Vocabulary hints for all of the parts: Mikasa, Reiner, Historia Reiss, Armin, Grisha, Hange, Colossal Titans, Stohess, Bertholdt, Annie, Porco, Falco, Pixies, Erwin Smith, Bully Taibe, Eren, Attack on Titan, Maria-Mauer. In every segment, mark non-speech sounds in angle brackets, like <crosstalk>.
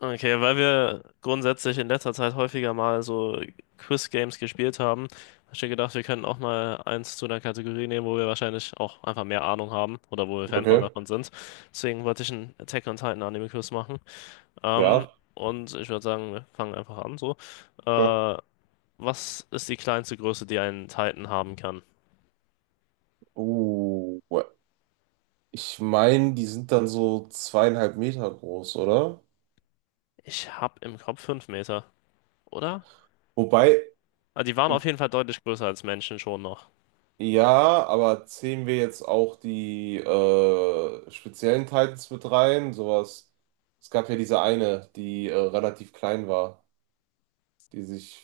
Okay, weil wir grundsätzlich in letzter Zeit häufiger mal so Quiz-Games gespielt haben, habe ich mir gedacht, wir könnten auch mal eins zu einer Kategorie nehmen, wo wir wahrscheinlich auch einfach mehr Ahnung haben oder wo wir Fan von Okay, davon sind. Deswegen wollte ich einen Attack on Titan Anime-Quiz machen. Ähm, ja. und ich würde sagen, wir fangen einfach an so. Ja. Äh, Was ist die kleinste Größe, die ein Titan haben kann? Oh, ich meine, die sind dann so 2,5 m groß, oder? Ich habe im Kopf 5 Meter, oder? Wobei, Ah, die waren auf jeden Fall deutlich größer als Menschen schon noch. ja, aber zählen wir jetzt auch die speziellen Titans mit rein? Sowas. Es gab ja diese eine, die relativ klein war, die sich.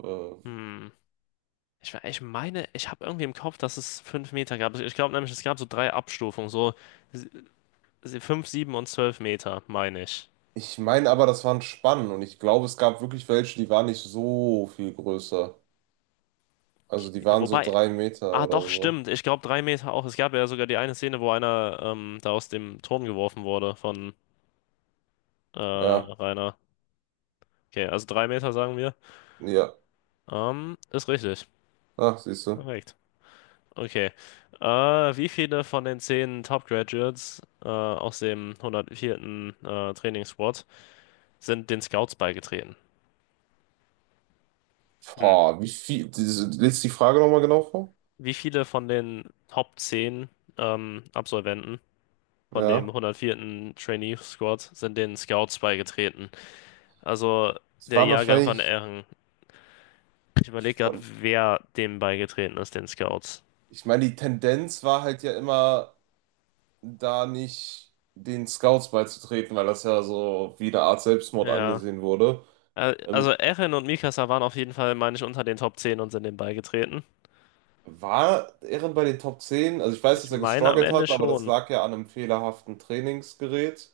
Äh, Hm. Ich meine, ich habe irgendwie im Kopf, dass es 5 Meter gab. Ich glaube nämlich, es gab so drei Abstufungen, so sie- 5, 7 und 12 Meter, meine ich. Ich meine aber, das waren Spannen und ich glaube, es gab wirklich welche, die waren nicht so viel größer. Also die Okay, waren so wobei, 3 m ah oder doch, so. stimmt. Ich glaube 3 Meter auch. Es gab ja sogar die eine Szene, wo einer da aus dem Turm geworfen wurde von Ja, Rainer. Okay, also 3 Meter sagen wir. ja. Ist richtig. Ach, siehst du. Perfekt. Okay. Äh, Wie viele von den 10 Top Graduates aus dem hundertvierten Trainingsquad sind den Scouts beigetreten? Hm. Boah, wie viel, diese, liest die Frage nochmal genau vor? Wie viele von den Top 10 Absolventen von dem Ja. 104. Trainee Squad sind den Scouts beigetreten? Also Es der waren Jahrgang von wahrscheinlich, Ehren. Ich überlege gerade, wer dem beigetreten ist, den Scouts. Ich meine, die Tendenz war halt ja immer, da nicht den Scouts beizutreten, weil das ja so wie eine Art Selbstmord Ja. angesehen wurde. Also Ähm, Ehren und Mikasa waren auf jeden Fall, meine ich, unter den Top 10 und sind dem beigetreten. War Ehren bei den Top 10? Also ich weiß, Ich dass er meine am gestruggelt Ende hat, aber das schon. lag ja an einem fehlerhaften Trainingsgerät.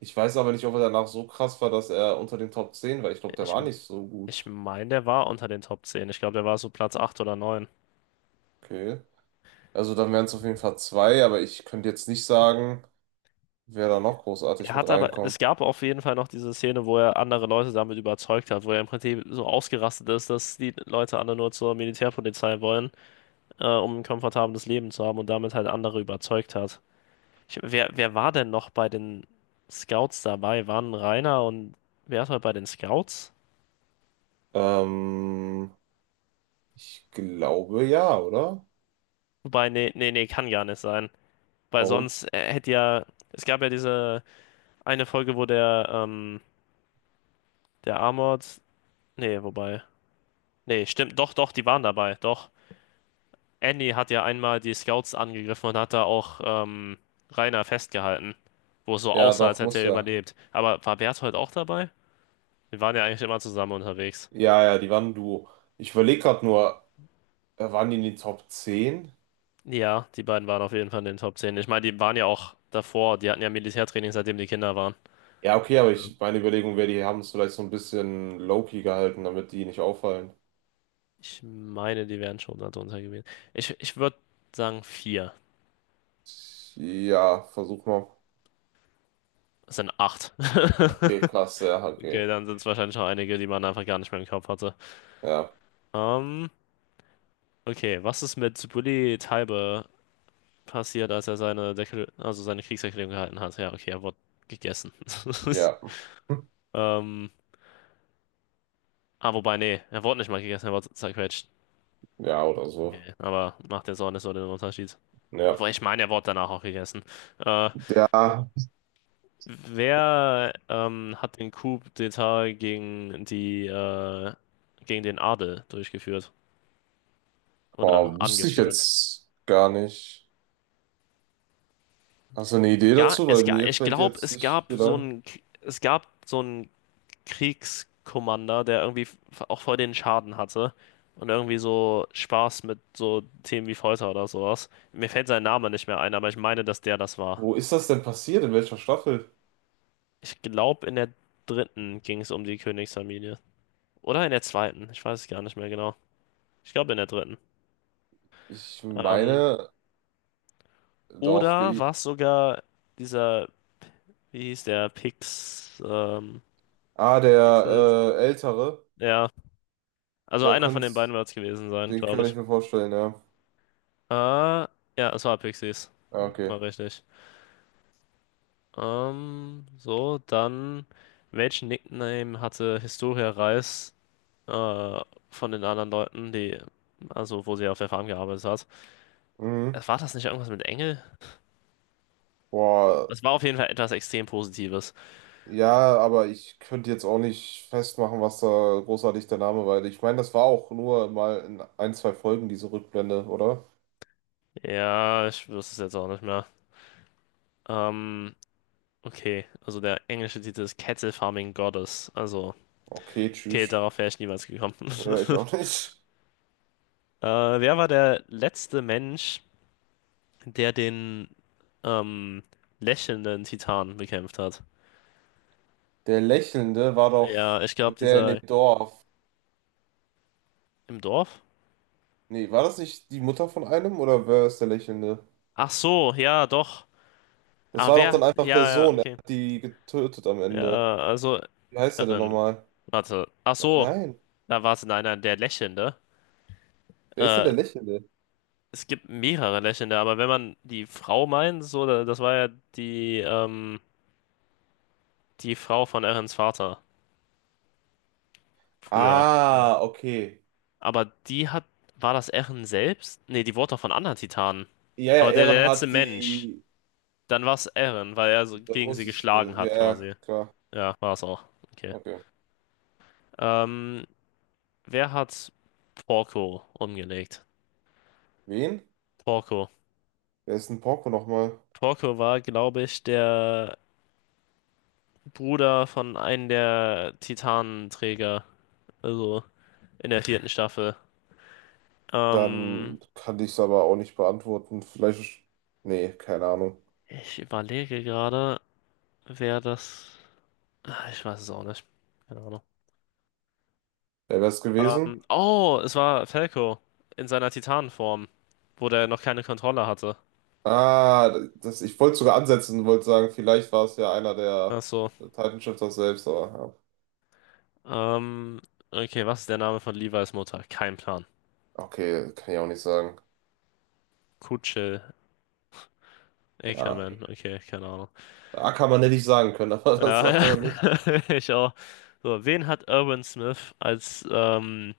Ich weiß aber nicht, ob er danach so krass war, dass er unter den Top 10 war. Ich glaube, der Ich, war nicht so ich gut. meine, der war unter den Top 10. Ich glaube, der war so Platz 8 oder 9. Okay. Also dann wären es auf jeden Fall zwei, aber ich könnte jetzt nicht sagen. Wer da noch großartig Er mit hat aber, es reinkommt? gab auf jeden Fall noch diese Szene, wo er andere Leute damit überzeugt hat, wo er im Prinzip so ausgerastet ist, dass die Leute alle nur zur Militärpolizei wollen, um ein komfortables Leben zu haben und damit halt andere überzeugt hat. Wer war denn noch bei den Scouts dabei? Waren Rainer und wer war bei den Scouts? Ähm, Ich glaube ja, oder? Wobei, nee, nee, nee, kann gar nicht sein. Weil Warum? sonst hätte ja, es gab ja diese eine Folge, wo der Armored, nee, wobei, nee, stimmt, doch, doch, die waren dabei, doch. Annie hat ja einmal die Scouts angegriffen und hat da auch Rainer festgehalten, wo es so Ja, aussah, als doch, hätte muss er ja. überlebt. Aber war Berthold auch dabei? Wir waren ja eigentlich immer zusammen unterwegs. Ja, ja, die waren ein Duo. Ich überlege gerade nur, waren die in den Top 10? Ja, die beiden waren auf jeden Fall in den Top 10. Ich meine, die waren ja auch davor, die hatten ja Militärtraining, seitdem die Kinder waren. Ja, okay, aber meine Überlegung wäre, die haben es vielleicht so ein bisschen low-key gehalten, damit die nicht auffallen. Ich meine, die wären schon darunter gewesen. Ich würde sagen vier. Ja, versuch mal. Es sind acht. <laughs> Okay, klasse, ja, Okay, okay. dann sind es wahrscheinlich auch einige, die man einfach gar nicht mehr im Kopf hatte. Ja, Ähm, okay, was ist mit Bully Taibe passiert, als er seine also seine Kriegserklärung gehalten hat. Ja, okay, er wurde gegessen. <laughs> ja, Ähm, ah, wobei, nee, er wurde nicht mal gegessen, er wurde zerquetscht. ja, oder so. Okay, aber macht jetzt auch nicht so den Unterschied. Ja. Aber ich meine, er wurde danach auch gegessen. Äh, Ja, Wer hat den Coup d'État gegen die gegen den Adel durchgeführt boah, oder wüsste ich angeführt? jetzt gar nicht. Hast du eine Idee Ja, dazu? Weil mir ich fällt glaube, jetzt es nicht gab viel so ein. ein es gab so ein Kriegskommander, der irgendwie auch voll den Schaden hatte und irgendwie so Spaß mit so Themen wie Folter oder sowas. Mir fällt sein Name nicht mehr ein, aber ich meine, dass der das war. Wo ist das denn passiert? In welcher Staffel? Ich glaube, in der dritten ging es um die Königsfamilie. Oder in der zweiten, ich weiß es gar nicht mehr genau. Ich glaube, in der dritten. Ich Ähm, meine doch. oder war es sogar dieser, wie hieß der, Ah, der Pixels? Ältere, Ja, also der einer von den beiden könnt's, wird es gewesen sein, den glaube kann ich. ich mir vorstellen, ja. Ja, es war Pixies. Ja, okay. War richtig. Ähm, so, dann, Welchen Nickname hatte Historia Reis äh, von den anderen Leuten, also wo sie auf der Farm gearbeitet hat? Äh, Mhm. War das nicht irgendwas mit Engel? Boah, Das war auf jeden Fall etwas extrem Positives. ja, aber ich könnte jetzt auch nicht festmachen, was da großartig der Name war. Ich meine, das war auch nur mal in ein, zwei Folgen diese Rückblende, oder? Ja, ich wüsste es jetzt auch nicht mehr. Ähm, okay, also der englische Titel ist Cattle Farming Goddess. Also, Okay, okay, tschüss. darauf wäre ich niemals gekommen. <laughs> Ja, ich auch nicht. Äh, Wer war der letzte Mensch, der den ähm, lächelnden Titan bekämpft hat? Der Lächelnde war Ja, doch ich glaube, der in dem dieser Dorf. im Dorf? Nee, war das nicht die Mutter von einem oder wer ist der Lächelnde? Ach so, ja, doch. Das Ah, war doch wer? dann einfach der Ja, ja, Sohn, er okay. hat die getötet am Ende. Ja, also, Wie heißt er denn Erin. nochmal? Warte. Ach so. Nein, Na, warte, nein, nein, der Lächelnde. wer ist denn Äh, der Lächelnde? Es gibt mehrere Lächelnde, aber wenn man die Frau meint, so, das war ja die, ähm, die Frau von Erins Vater früher. So. Ah, okay. Aber war das Erin selbst? Nee, die wurde doch von anderen Titanen. Ja, ja, Aber der, Eren der letzte hat Mensch, die. dann war es Erin, weil er so Da gegen sie muss es. geschlagen hat Ja, ja, quasi. klar. Ja, war es auch. Okay. Okay. Ähm, Wer hat Porco umgelegt? Wen? Porco. Wer ist denn Porco nochmal? Porco war, glaube ich, der Bruder von einem der Titanenträger, also in der vierten Staffel. Ähm, Dann kann ich es aber auch nicht beantworten. Vielleicht. Nee, keine Ahnung. Ich überlege gerade, wer das. Ah, ich weiß es auch nicht. Keine Ahnung. Wer wäre es gewesen? Oh, es war Falco in seiner Titanenform, wo der noch keine Kontrolle hatte. Ah, das, ich wollte sogar ansetzen und wollte sagen, vielleicht war es ja einer Ach der so. Titan Shifter selbst, aber Ähm, okay, was ist der Name von Levi's Mutter? Kein Plan. ja. Okay, kann ich auch nicht sagen. Kutsche, Ja, Ackerman, okay, keine Ahnung. da kann man nicht sagen können, <laughs> aber das Ja, sagt ja, man nicht. <laughs> ich auch. So, wen hat Irwin Smith als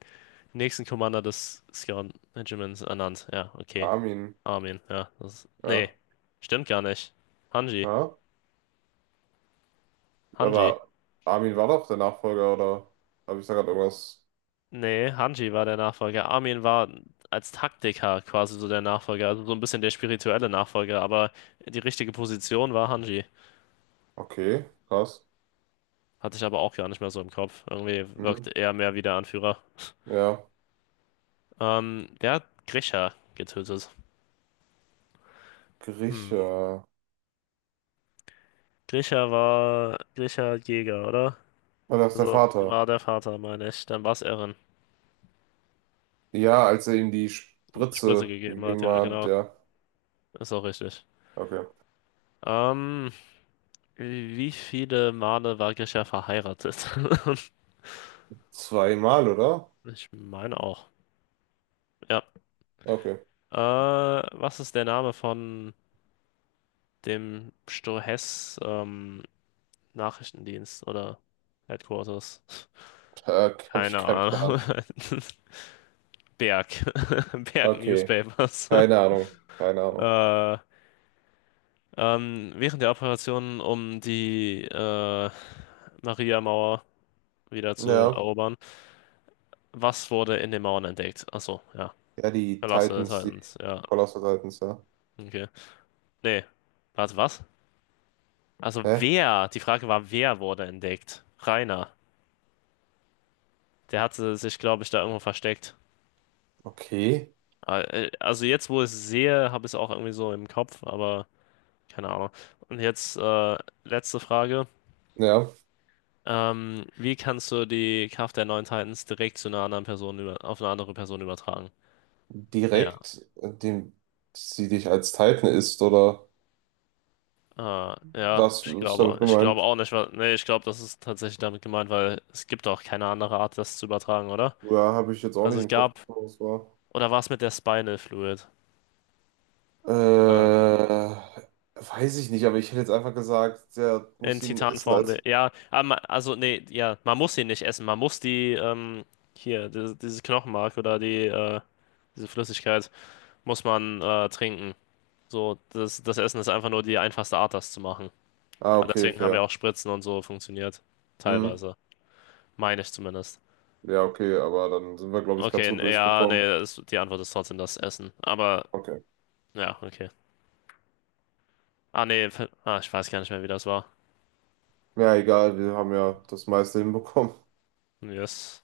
nächsten Commander des Scout Regiments ernannt? Ja, okay. Armin, Armin, ja. Nee, ja. stimmt gar nicht. Hanji, Ja, Hanji. aber Armin war doch der Nachfolger, oder habe ich da gerade irgendwas? Nee, Hanji war der Nachfolger. Armin war als Taktiker quasi so der Nachfolger, also so ein bisschen der spirituelle Nachfolger, aber die richtige Position war Hanji. Okay, krass. Hatte ich aber auch gar nicht mehr so im Kopf. Irgendwie Hm. wirkt er mehr wie der Anführer. <laughs> Ja, Der hat Grisha getötet. Hm. Grieche. Grisha war Grisha Jäger, oder? War das der Also war Vater? der Vater, meine ich. Dann war es Eren. Ja, als er ihm die Spritze Spritze gegeben hat, gegeben ja, hat, genau. ja. Ist auch richtig. Okay. Ähm, Wie viele Male war Grisha verheiratet? <laughs> Zweimal, oder? Ich meine auch. Ja. Okay. Was ist der Name von dem Stohess Nachrichtendienst oder Headquarters? Da habe ich Keine keinen Plan. Ahnung. <laughs> Berg. <laughs> Berg Okay, Newspapers. <laughs> keine Ahnung, keine Ahnung. Äh, Während der Operation, um die Maria-Mauer wieder zu Ja, erobern, was wurde in den Mauern entdeckt? Achso, ja. ja, die Verlasse des Titans, die Titans, ja. Colossal Titans, ja. Okay. Nee. Warte, was? Also Hä? wer? Die Frage war, wer wurde entdeckt? Rainer. Der hatte sich, glaube ich, da irgendwo versteckt. Okay, Also jetzt, wo ich es sehe, habe ich es auch irgendwie so im Kopf, aber keine Ahnung. Und jetzt letzte Frage. ja, Wie kannst du die Kraft der neuen Titans direkt zu einer anderen Person auf eine andere Person übertragen? Ja, direkt, indem sie dich als Titan isst, oder äh, ja, was ich ist glaube, damit ich glaube gemeint? auch nicht, weil, nee, ich glaube, das ist tatsächlich damit gemeint, weil es gibt auch keine andere Art, das zu übertragen, oder? Ja, habe ich jetzt auch Also nicht es im Kopf, gab, was das war. oder war es mit der Spinal Fluid? Äh, Äh, Weiß ich nicht, aber ich hätte jetzt einfach gesagt, der in muss ihn essen Titanform, der, als. ja, aber also nee, ja, man muss sie nicht essen, man muss dieses Knochenmark oder diese Flüssigkeit muss man trinken. So, das Essen ist einfach nur die einfachste Art, das zu machen. Ah, Aber okay, deswegen haben ja fair. auch Spritzen und so funktioniert. Hm. Teilweise. Meine ich zumindest. Ja, okay, aber dann sind wir, glaube ich, ganz Okay, gut ja, nee, durchgekommen. die Antwort ist trotzdem das Essen. Aber, Okay. ja, okay. Ah, nee, ah, ich weiß gar nicht mehr, wie das war. Ja, egal, wir haben ja das meiste hinbekommen. Yes.